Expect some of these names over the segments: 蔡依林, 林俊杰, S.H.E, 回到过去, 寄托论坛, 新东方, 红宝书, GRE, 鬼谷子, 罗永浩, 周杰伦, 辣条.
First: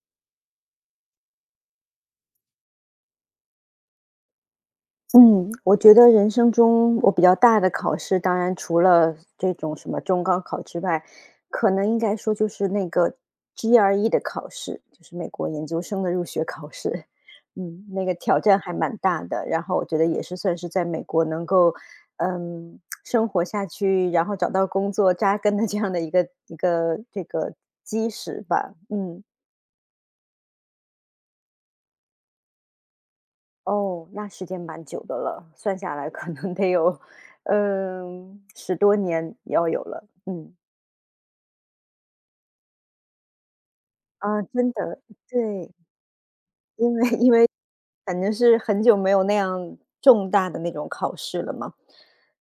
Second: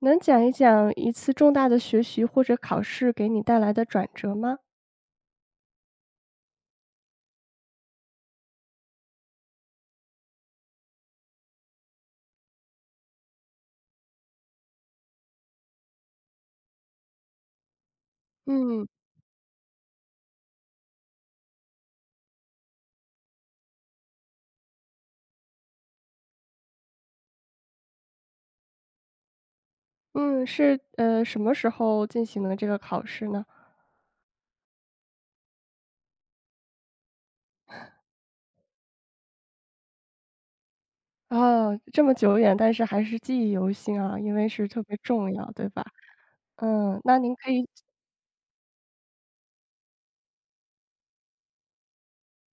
能讲一讲一次重大的学习或者考试给你带来的转折吗？嗯，我觉得人生中我比较大的考试，当然除了这种什么中高考之外，可能应该说就是那个 GRE 的考试，就是美国研究生的入学考试。那个挑战还嗯，蛮大的，然后我觉得也是算是在美国能够，生活下去，然后找到工作扎根的这样的一个一个这个基石吧。嗯。嗯，是，什么时候进行的这个考试呢？哦，那时间蛮久的了，算下来可能得有，10多年要有了，嗯。哦，这么久远，但是还是记忆犹新啊，因啊，为是真特别的，重要，对对，吧？因嗯，为那因您为可以反正是很久没有那样重大的那种考试了嘛。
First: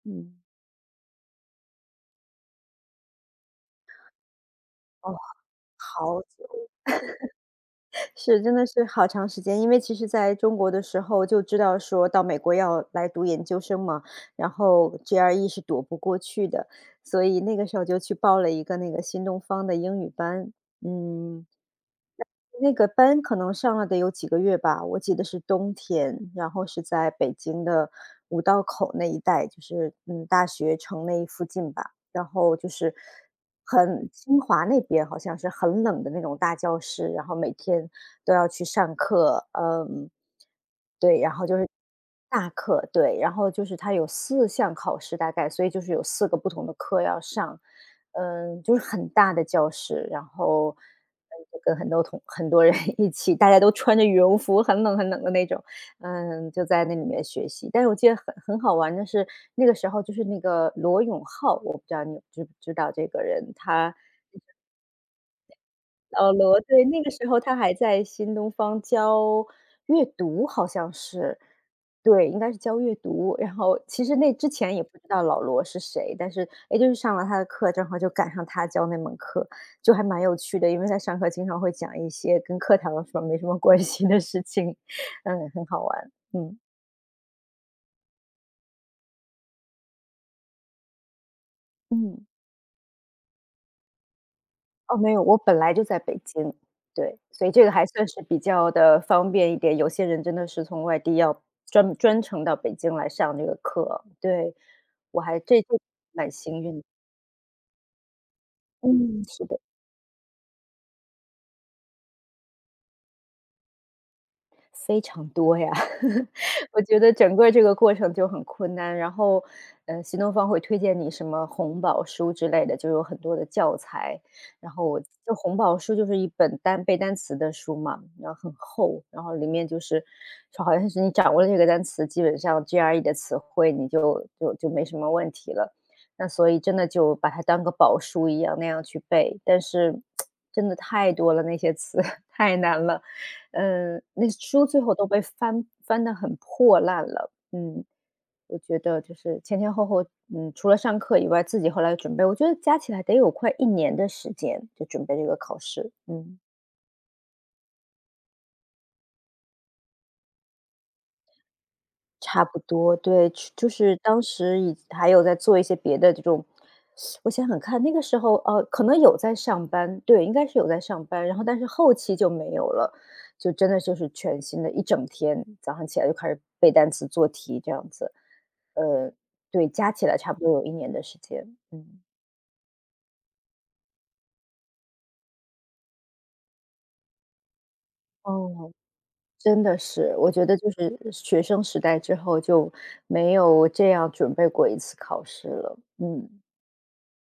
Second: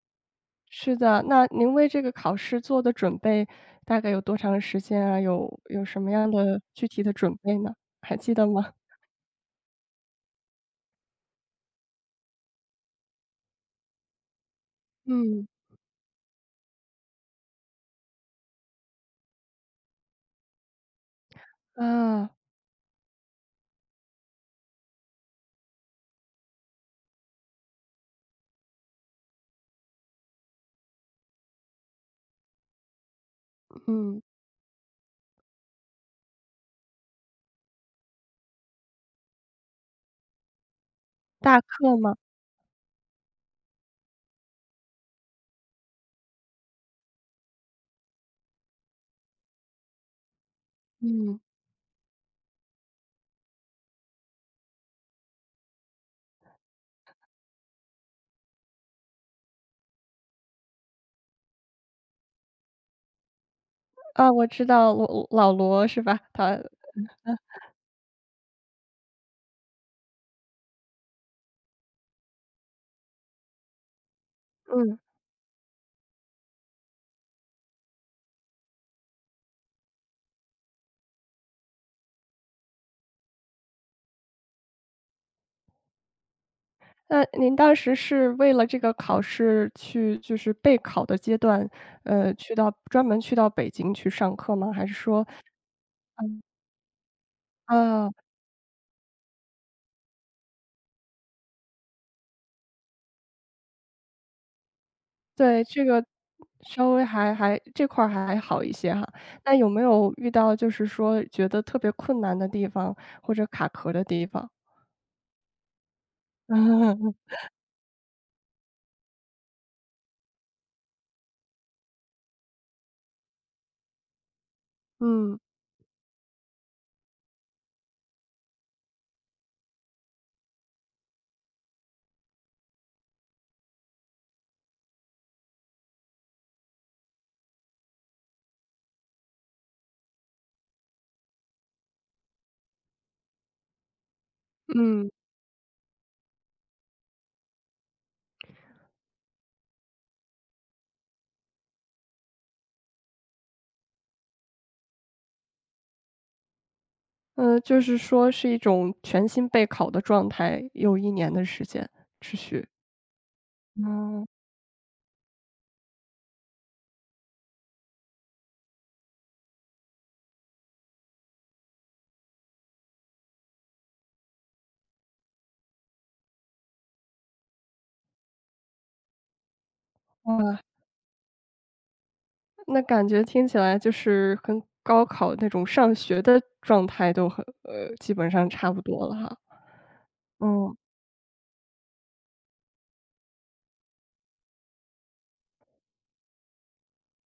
嗯，是的，那您为这个考试做的准备大概有多长时间哦，啊？有什么好样的久，具体的准备呢？还记是，得真的吗？是好长时间。因为其实在中国的时候就知道说到美国要来读研究生嘛，然后 嗯，GRE 是躲不过去的，所以那个时候就去报了一个那个新东方的英语班，嗯。啊，那个班可能上了得有几个月吧，我记得是冬天，然后是在北京的五道口那一带，就是大学城那一附近吧。然后就是很嗯，清华那边好像是很冷的那种大教室，然后每天都要去上课，嗯，对，然后就大是课吗？大课，对，然后就是它有四项考试大概，所以就是有四个不同的课要上。嗯，就是很大的教室，然后，嗯，就跟很多很多人 一起，大家都穿着羽绒服，很冷很冷的那种，就在那里面学习。但是我记得很好玩的是，那个时候就是那个罗永浩，我不知道你知不知道这个人，他啊，我知道我老罗是吧？老罗，他对，那个时候他还在新东方教阅读，好像是。对，应该是教阅读，然后其实那之前也嗯，不知道老罗是谁，但是也就是上了他的课，正好就赶上他教那门课，就还蛮有趣的。因为他上课经常会讲一些跟课堂上没什么关系的事情，嗯，很好玩，嗯，那您当时是为了这个考试去就是备考的阶段，嗯。去到专门去到北京去上课吗？还是哦，没有，说，我本来就在北嗯，京，对，所以这个还算啊。是比较的方便一点。有些人真的是从外地要专程到北京来上这个课，对，我还这对，这这个蛮幸运稍的。微还还这块儿还好一些哈。嗯，是那的。有没有遇到就是说觉得特别困难的地方或者卡壳的地方？非常多呀，我觉得 整个这个过程就很困难。然后，行动方会推荐你什么红宝书之类的，就有很多的教材。然后我就嗯，红宝书就是一本单背单词的书嘛，然后很厚，然后里面就是说好像是你掌握了这个单词，基本上 GRE 的词汇你就没什么问题了。那所以真的就把它当个宝书一样那样去背，但是 真的太多了，那些词 太难了。嗯，那书最后都嗯，被翻得很破烂了。嗯，我觉得就是前前后后，除了上课以外，自己后来准备，我觉得加起来得有快一年的时间，就准备这个考试。嗯，嗯，就是说是一种全新备考的状态，有一年的时间持差不续。多，对，就是当嗯，时已还有在做一些别的这种我想想看，那个时候，可能有在上班，对，应该是有在上班，然后但是后期就没有了，就真的就是全新的一整天，早上起来就开始背单词、做题这样子。呃，对，加起来差不多哇，有一年的时间，嗯。那感觉听起来就是跟高考那种上学的状态都很基本上差哦。不多了哈。真的是，我觉得就嗯。是学生时代之后就没有这样准备过一次考试了，嗯。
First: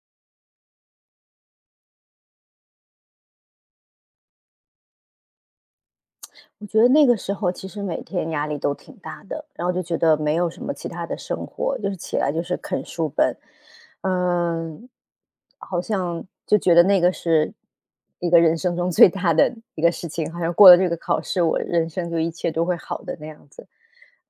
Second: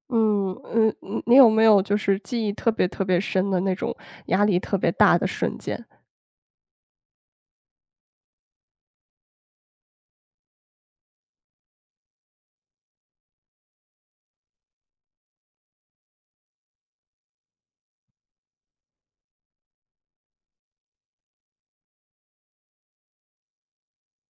嗯，你有没有就是记忆特别特别深的那种压力特别大的瞬间？我觉得那个时候其实每天压力都挺大的，然后就觉得没有什么其他的生活，就是起来就是啃书本，嗯，好像就觉得那个是一个人生中最大的一个事情，好像过了这个考试，我人生就一切都会好的那样子。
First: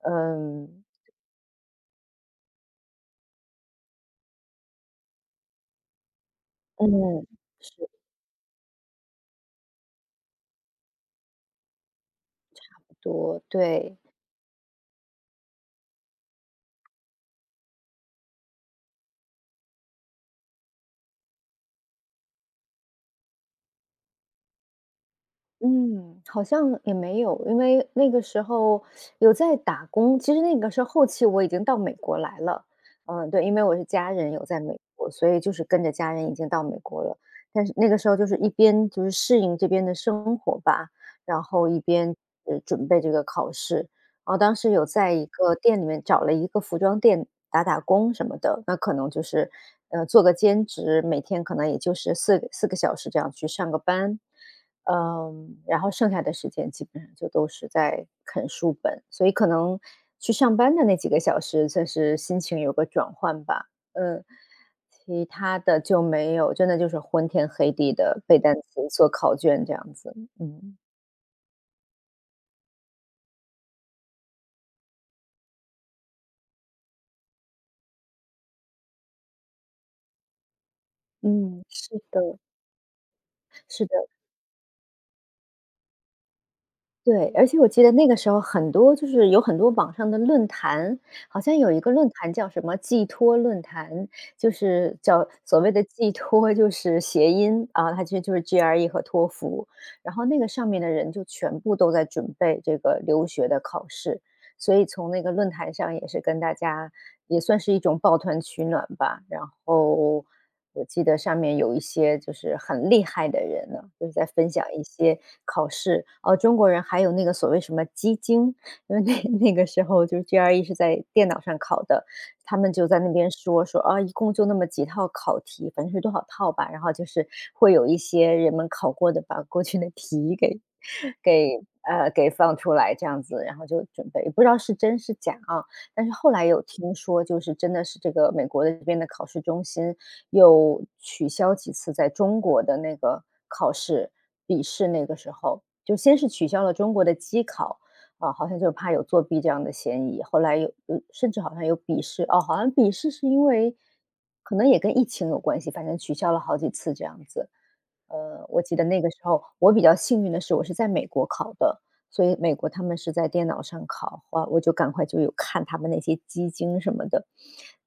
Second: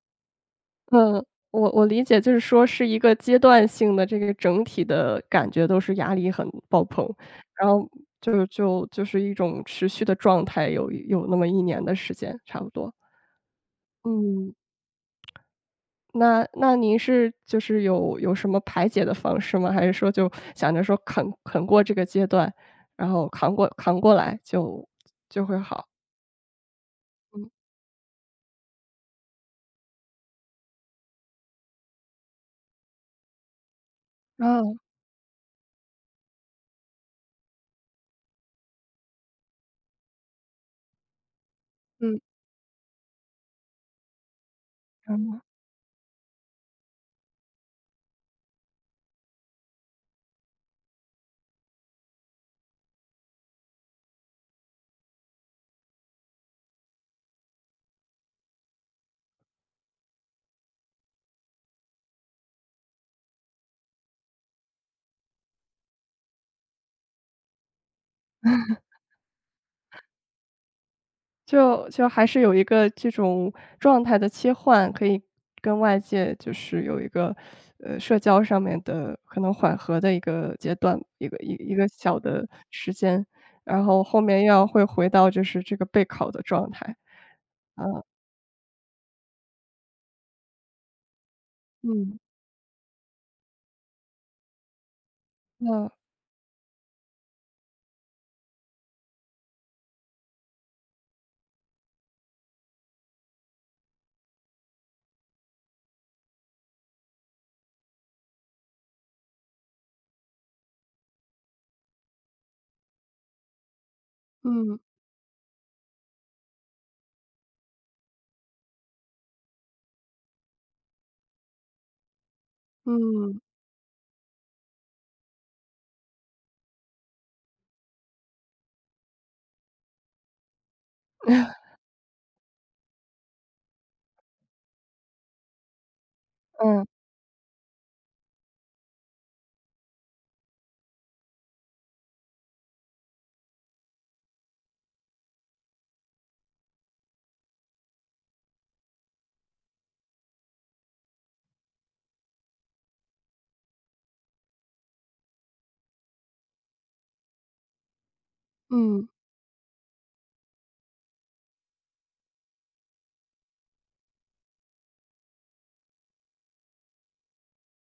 嗯嗯，我理解就是说是一个阶段性的这个整体的感觉都是压力很爆棚，嗯，然后是就是一种持续的状态有那么一年的时间差不多。多对。嗯，那那您是就是有什么排解的方式吗？还是说就想着说啃过这个阶段，然后扛过来就就会好？嗯，好像也没有，嗯。因为那个时候有在打工。其实那个时候后期我已经到美国来了，嗯，对，因为我是家人有在美国，所以就是跟着家人已经到美国了。但是那个时候就是一边就是适应这边的生活吧，然后一边嗯，准备这个考试。然后当时有在一个店里面找了一个服装店打打工什么的，那可能就是做个兼职，每天可能也就是四个小时这样去上个班。嗯，然后剩下的时间基本上就都是在啃书本，所以可能去上班的那几个小时，算是心情有个转换吧。嗯，其他的就没有，真的就是昏天黑地的背单词、做考卷这样子。嗯就就还是有一个这种状态的切换，可以跟外界就是有一个，社交上面的可能缓和的一个阶段，一个一嗯，一个是小的，的时间，然是的。后后面又要会回到就是这个备考的状态。对，而且我记得那个时候很多就是有很多网上的论坛，好像有一个论嗯，坛叫什么寄托论坛，就是叫所谓的那寄托就是谐音啊，它其实就是 GRE 和托福，然后那个上面的人就全部都在准备这个留学的考试，所以从那个论坛上也是跟大家也算是一种抱团取暖吧。然后我记得上面有一些就是很厉害的人呢，就是在分享嗯一些考试。哦，中国人还有那个所谓什么基金，因为那 那个时候就是 GRE 是在电脑上考的，他们就在那边嗯说说啊，一共就那么几套考题，反正是多少套吧。然后就是会有一些人们考过的，把过去的题给 给放出来这样子，然后就准备，不知道是真是假啊。但是后来有嗯听说，就是真的是这个美国的这边的考试中心又取消几次在中国的那个考试笔试，那个时候就先是取消了中国的机考，啊，好像就怕有作弊这样的嫌疑，后来有甚至好像有笔试，哦，好像笔试是因为可能也跟疫情有关系，反正取消了好几次这样子。我记得那嗯，个时候我比较幸运的是，我是在美国考的，所以美国他们是在电脑上考，哇，我就赶快就有看他们那些基金什么的，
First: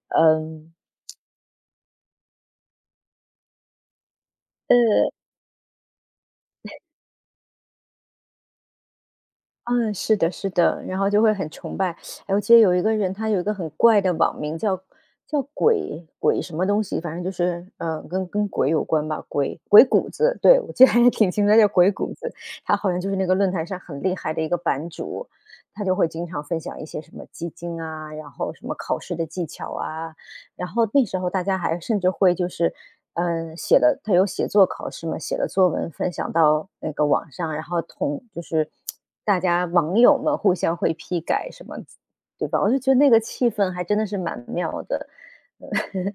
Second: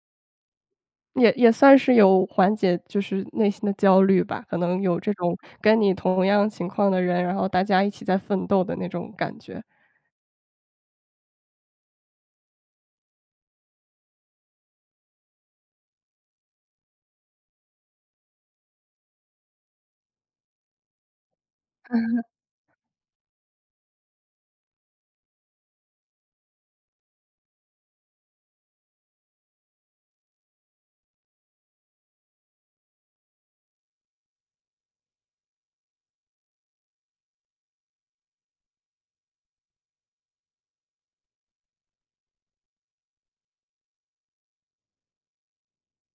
嗯，也也算是有缓解就是内心的焦虑吧，可能有呃，这种跟你同样情况的人，然后大家一起在奋斗的那种感觉。嗯，是的，是的，然后就会很崇拜。哎，我记得有一个人，他有一个很怪的网名叫鬼鬼什么东西，反正就是跟鬼有关吧，鬼谷子，对我记得还是挺清楚，他叫鬼谷子，他好像就是那个论坛上很厉害的一个版主，他就会经常分享一些什么基金啊，然后什么考试的技巧啊，然后那时候大家还甚至会就是，写了他有写作考试嘛，写了作文分享到那个网上，然后就是大家网友们互相会批改什么，对吧？我就觉得那个气氛还真的是蛮妙的，呃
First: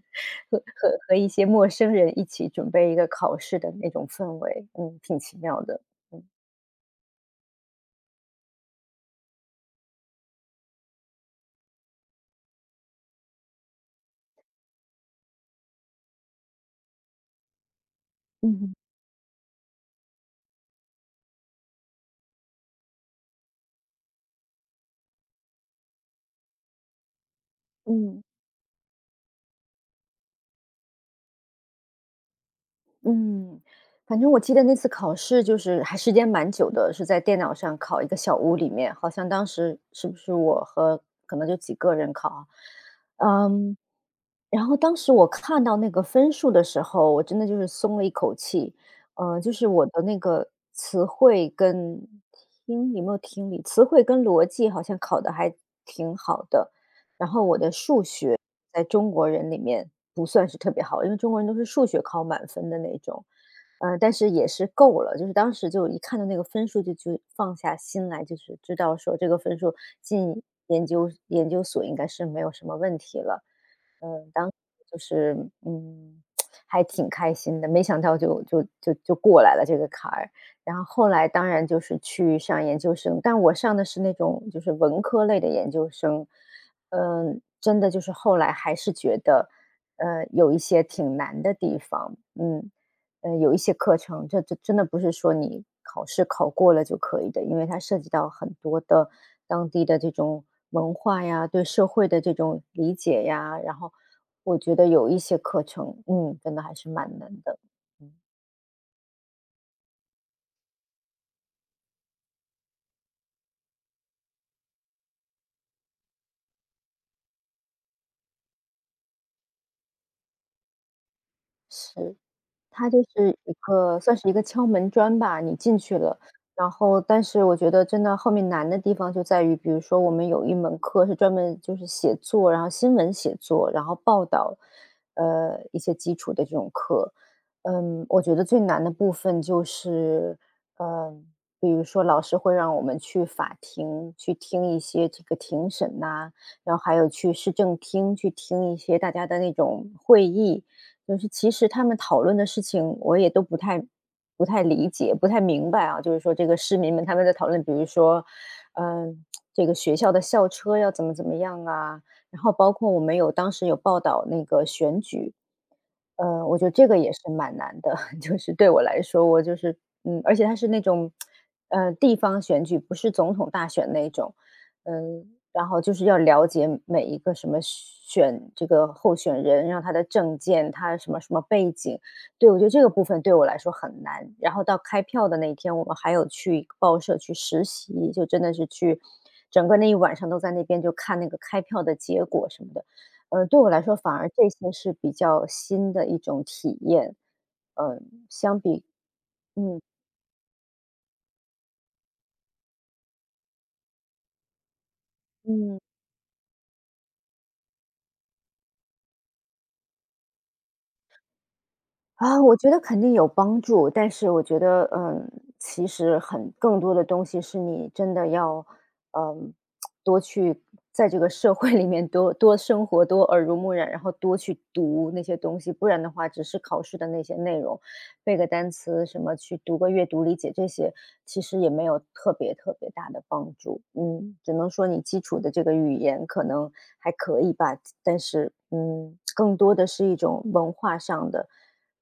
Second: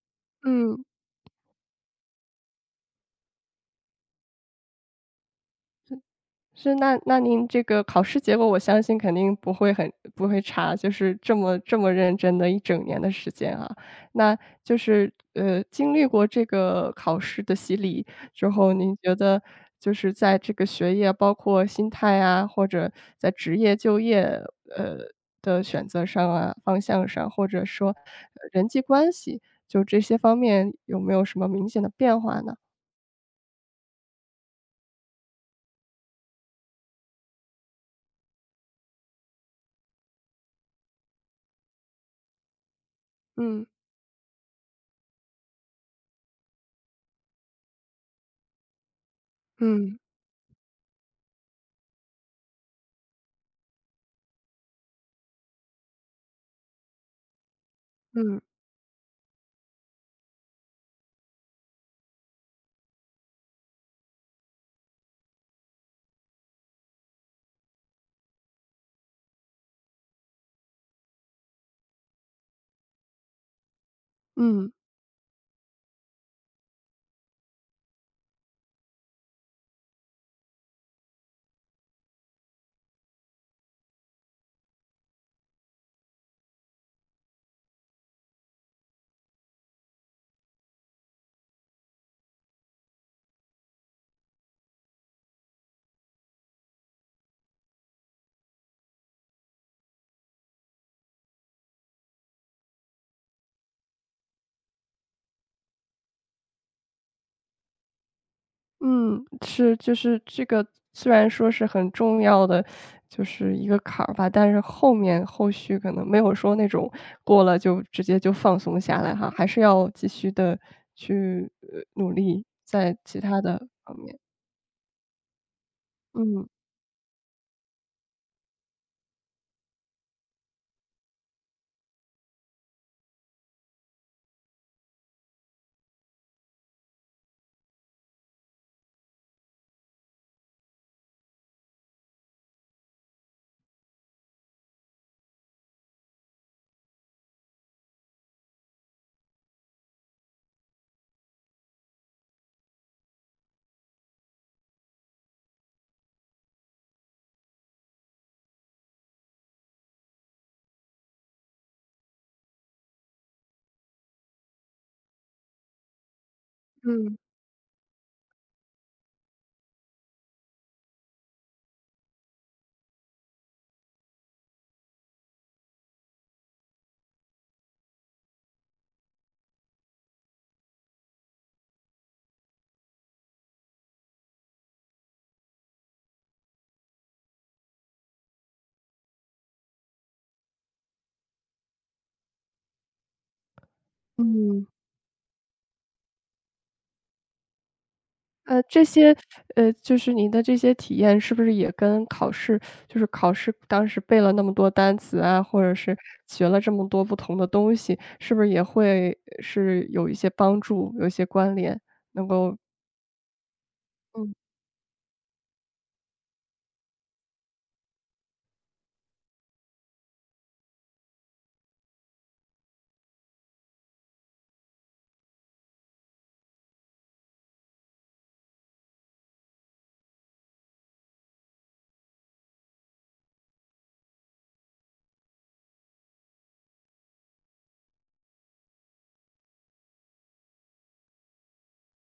和嗯。和和一些陌生人一起准备一个考试的那种氛围，嗯，挺奇妙的，嗯。是，那那您这个考试结果，我相信肯定不会很不会差，就是这么这么认真的一整年的时间啊。那就是经历过这个考试的洗礼之后，嗯您觉得就是在这个学业，包括心态啊，或者在职业就业呃的选择上啊、方向上，或者说嗯。人际关系，就这些方面有没有什么明显的变化呢？嗯，反正我记得那次考试就是还时间蛮久的，是在电脑上考一个小屋里面，好像当时是不是我和可能就几个人考啊。嗯嗯，然后当时我看到那个分数的时候，我真的就是松了一口气。就是我嗯的那个词汇跟听有没有听力，词汇跟逻辑好像考的还挺好的。然后我的数嗯学在中国人里面不算是特别好，因为中国人都是数学考满分的那种。但是也是够了，就是当时就一看到那个分数就放下心来，就是知道说这个分数进研究所应该是没有什么问题了。嗯，当时嗯。就是嗯，还挺开心的，没想到就过来了这个坎儿。然后后来当然就是去上研究生，但我上的是那种就是文科类的研究生。嗯，真的就是后来还是觉得，有一些挺难的地方。有一些课程，这真的不是说你考试考过了就可以的，因为它涉及到很多的当地的这种文化呀，对社会的这种理解呀。然后我觉得有一些课程，嗯，真的还是蛮难的。嗯，嗯，是，就是这个虽然说是很重要的，就是一个坎儿吧，但是后面后续可能没有说那种过了就直接就放松下来哈，还是要继续的去，努是。力它在就其是他一的方个算面，是一个敲门砖吧，你进去了。嗯。然后但是我觉得真的后面难的地方就在于，比如说我们有一门课是专门就是写作，然后新闻写作，然后报道，一些基础的这种课。嗯，我觉得最难的部分就是，嗯、比如说老师会让我们去法庭去听一些这个庭审呐、然后还有去市政厅去听一些大家的那种会议。就是其实他们讨论的事情我也都不太理解、不太明白啊。就是说这个市民们他们在讨论，比如说，嗯、这个学校的校车要怎么怎么样啊，然后包括我们有当时有报道那个选举。我觉得这个也嗯，是蛮难的，就是对我来说，我就是嗯，而且它是那种，地方选举，不是总统大选那种。嗯，然后就是要了解每一个什么选这个候选人，然后他的证件，他什么什么背景。对，我觉得这个部分对我来说很难。然后到开票的那一天，我们还有去报社去实习，就真的是去整个那一晚上都在那边就看那个开票的结果什么的。对我来说反而这嗯。些是比较新的一种体验。呃，相这比些嗯，就是你的这些体验是不是也跟考试就是考试当时背了那么多单词啊，或者嗯。是学了这么多不同的东西，是不是也会是有一些帮助，有一些关联？能啊，我够觉得肯定有帮助，但是嗯我觉得，嗯，其实更多的东西是你真的要，嗯，多去在这个社会里面多多生活，多耳濡目染，然后多去读那些东西。不然的话，只是考试的那些内容，背个单词什么，去读个阅读理解这些，其实也没有特别大的帮助。嗯，只能说你基础的这个语言可能还可以吧。但是，嗯，更多的是一种文化上的。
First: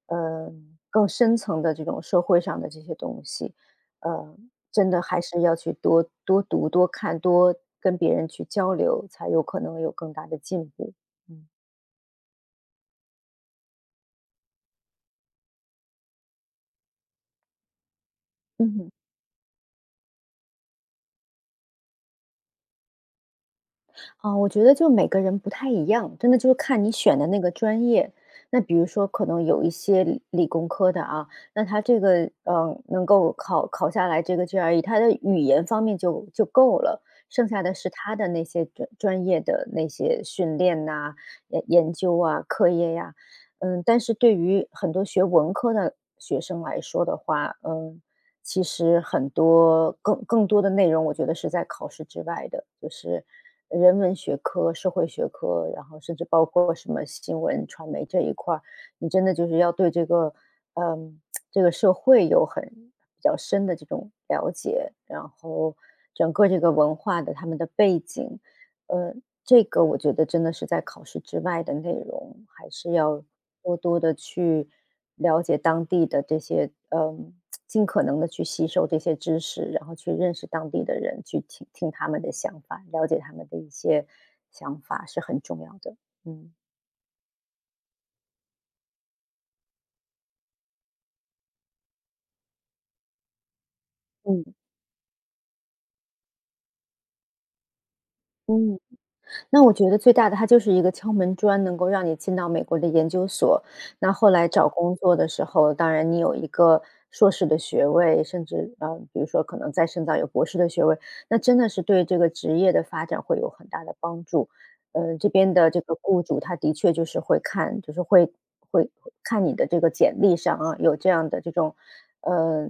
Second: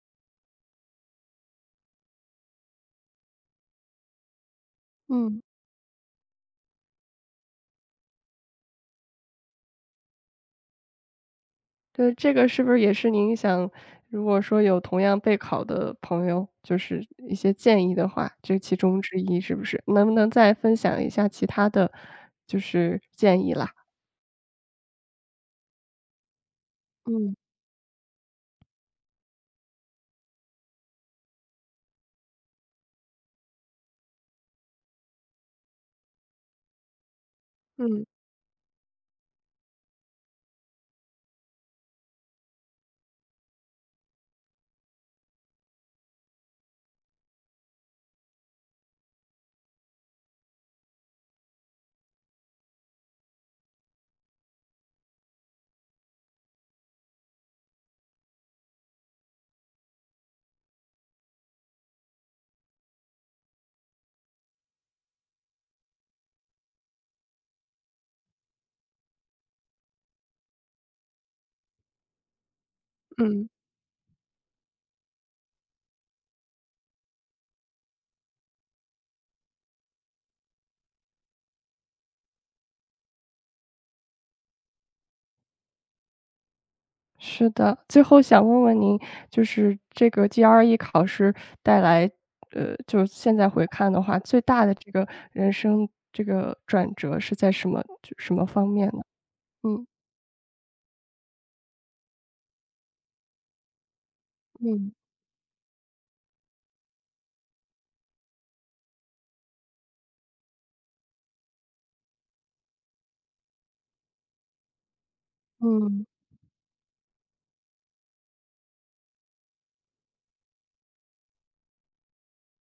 呃，更深层的这种社会上的这些东西，呃，真的还嗯，是要去多多读、多看、多跟别人去交流，才有可能有更大的进步。嗯。对，这个是不是也是您想如果说有同样备考的朋友，就是一些建议的话，这嗯其哼。中之一是不是？能不能再分享一下其他的就是建议啦？啊，我觉得就每个人不太一样，真的就是看你选的嗯那个专业。那比如说，可能有一些理工科的啊，那他这个嗯，能够考下来这个 GRE，他的语言方面就够了。剩下的是嗯他的那些专业的那些训练呐、研究啊、课业呀。嗯，但是对于很多学文科的学生来说的话，嗯。其实很多更多的内容，我觉得是在考试之外的，就是人文学科、社会学科，然后甚至包括什么新闻传媒这一块儿。你真的就是要对这个，嗯，这个社会有很比较深的这种了解，然后整个这个文化的他们的背景。呃，这个我觉得真的是在考试之外的内容，还是要嗯。多多的去了解当地的这些。嗯。尽可能的去吸收这些知识，然后去认识当地的人，去听听他们的想法，了解他们的一些想法是很重要的。嗯。是的，最后想问问您，就是这个 GRE 考试带来，就是现在回看的话，最嗯大的这个人生这个转折是在什么就什么方嗯。面呢？那我嗯觉得最大的它就是一个敲门砖，能够让你进到美国的研究所。那后来找嗯工作的时候，当然你有一个硕士的学位，甚至呃，比如说可能再深造有博士的学位，那真的是对这个职业的发展会有很大的帮助。呃，这边的这个嗯雇主他的确就是会看，就是会看你的这个简历上啊，有这样的这种，呃，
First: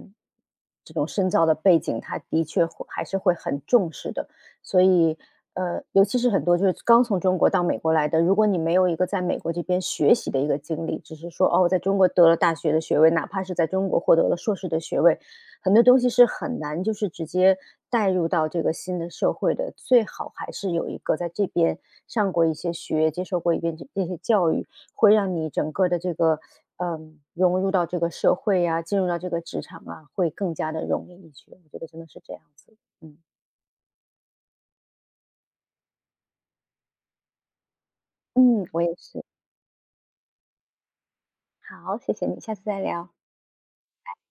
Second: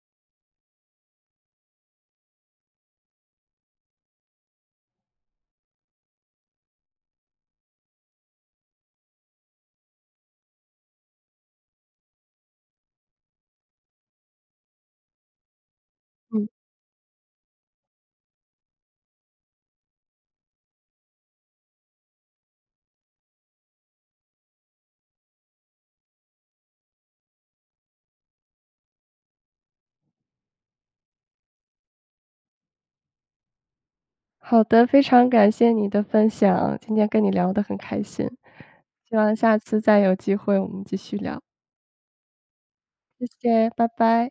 这种深造的背景，他的确会还是会很重视的。所以，呃，尤其是很多就是刚从中国到美国来的，如果你没有一个在美国这边学习的一个经历，只是说哦，我在中国得了大学的学位，哪怕是在中国获得了硕士的学位，很多东西是嗯，很难就是直接带入到这个新的社会的。最好还是有一个在这边上过一些学，接受过一遍这些教育，会让你整个的这个嗯融入到这个社会呀、进入到这个职场啊，会更加的容易一些。我觉得真的是这样子。嗯。好的，非常感谢你的分享，今天跟你聊得很开心，嗯，我也希是。望下次再有机会我们继续聊，好，谢谢你，下次再聊。谢谢，拜拜。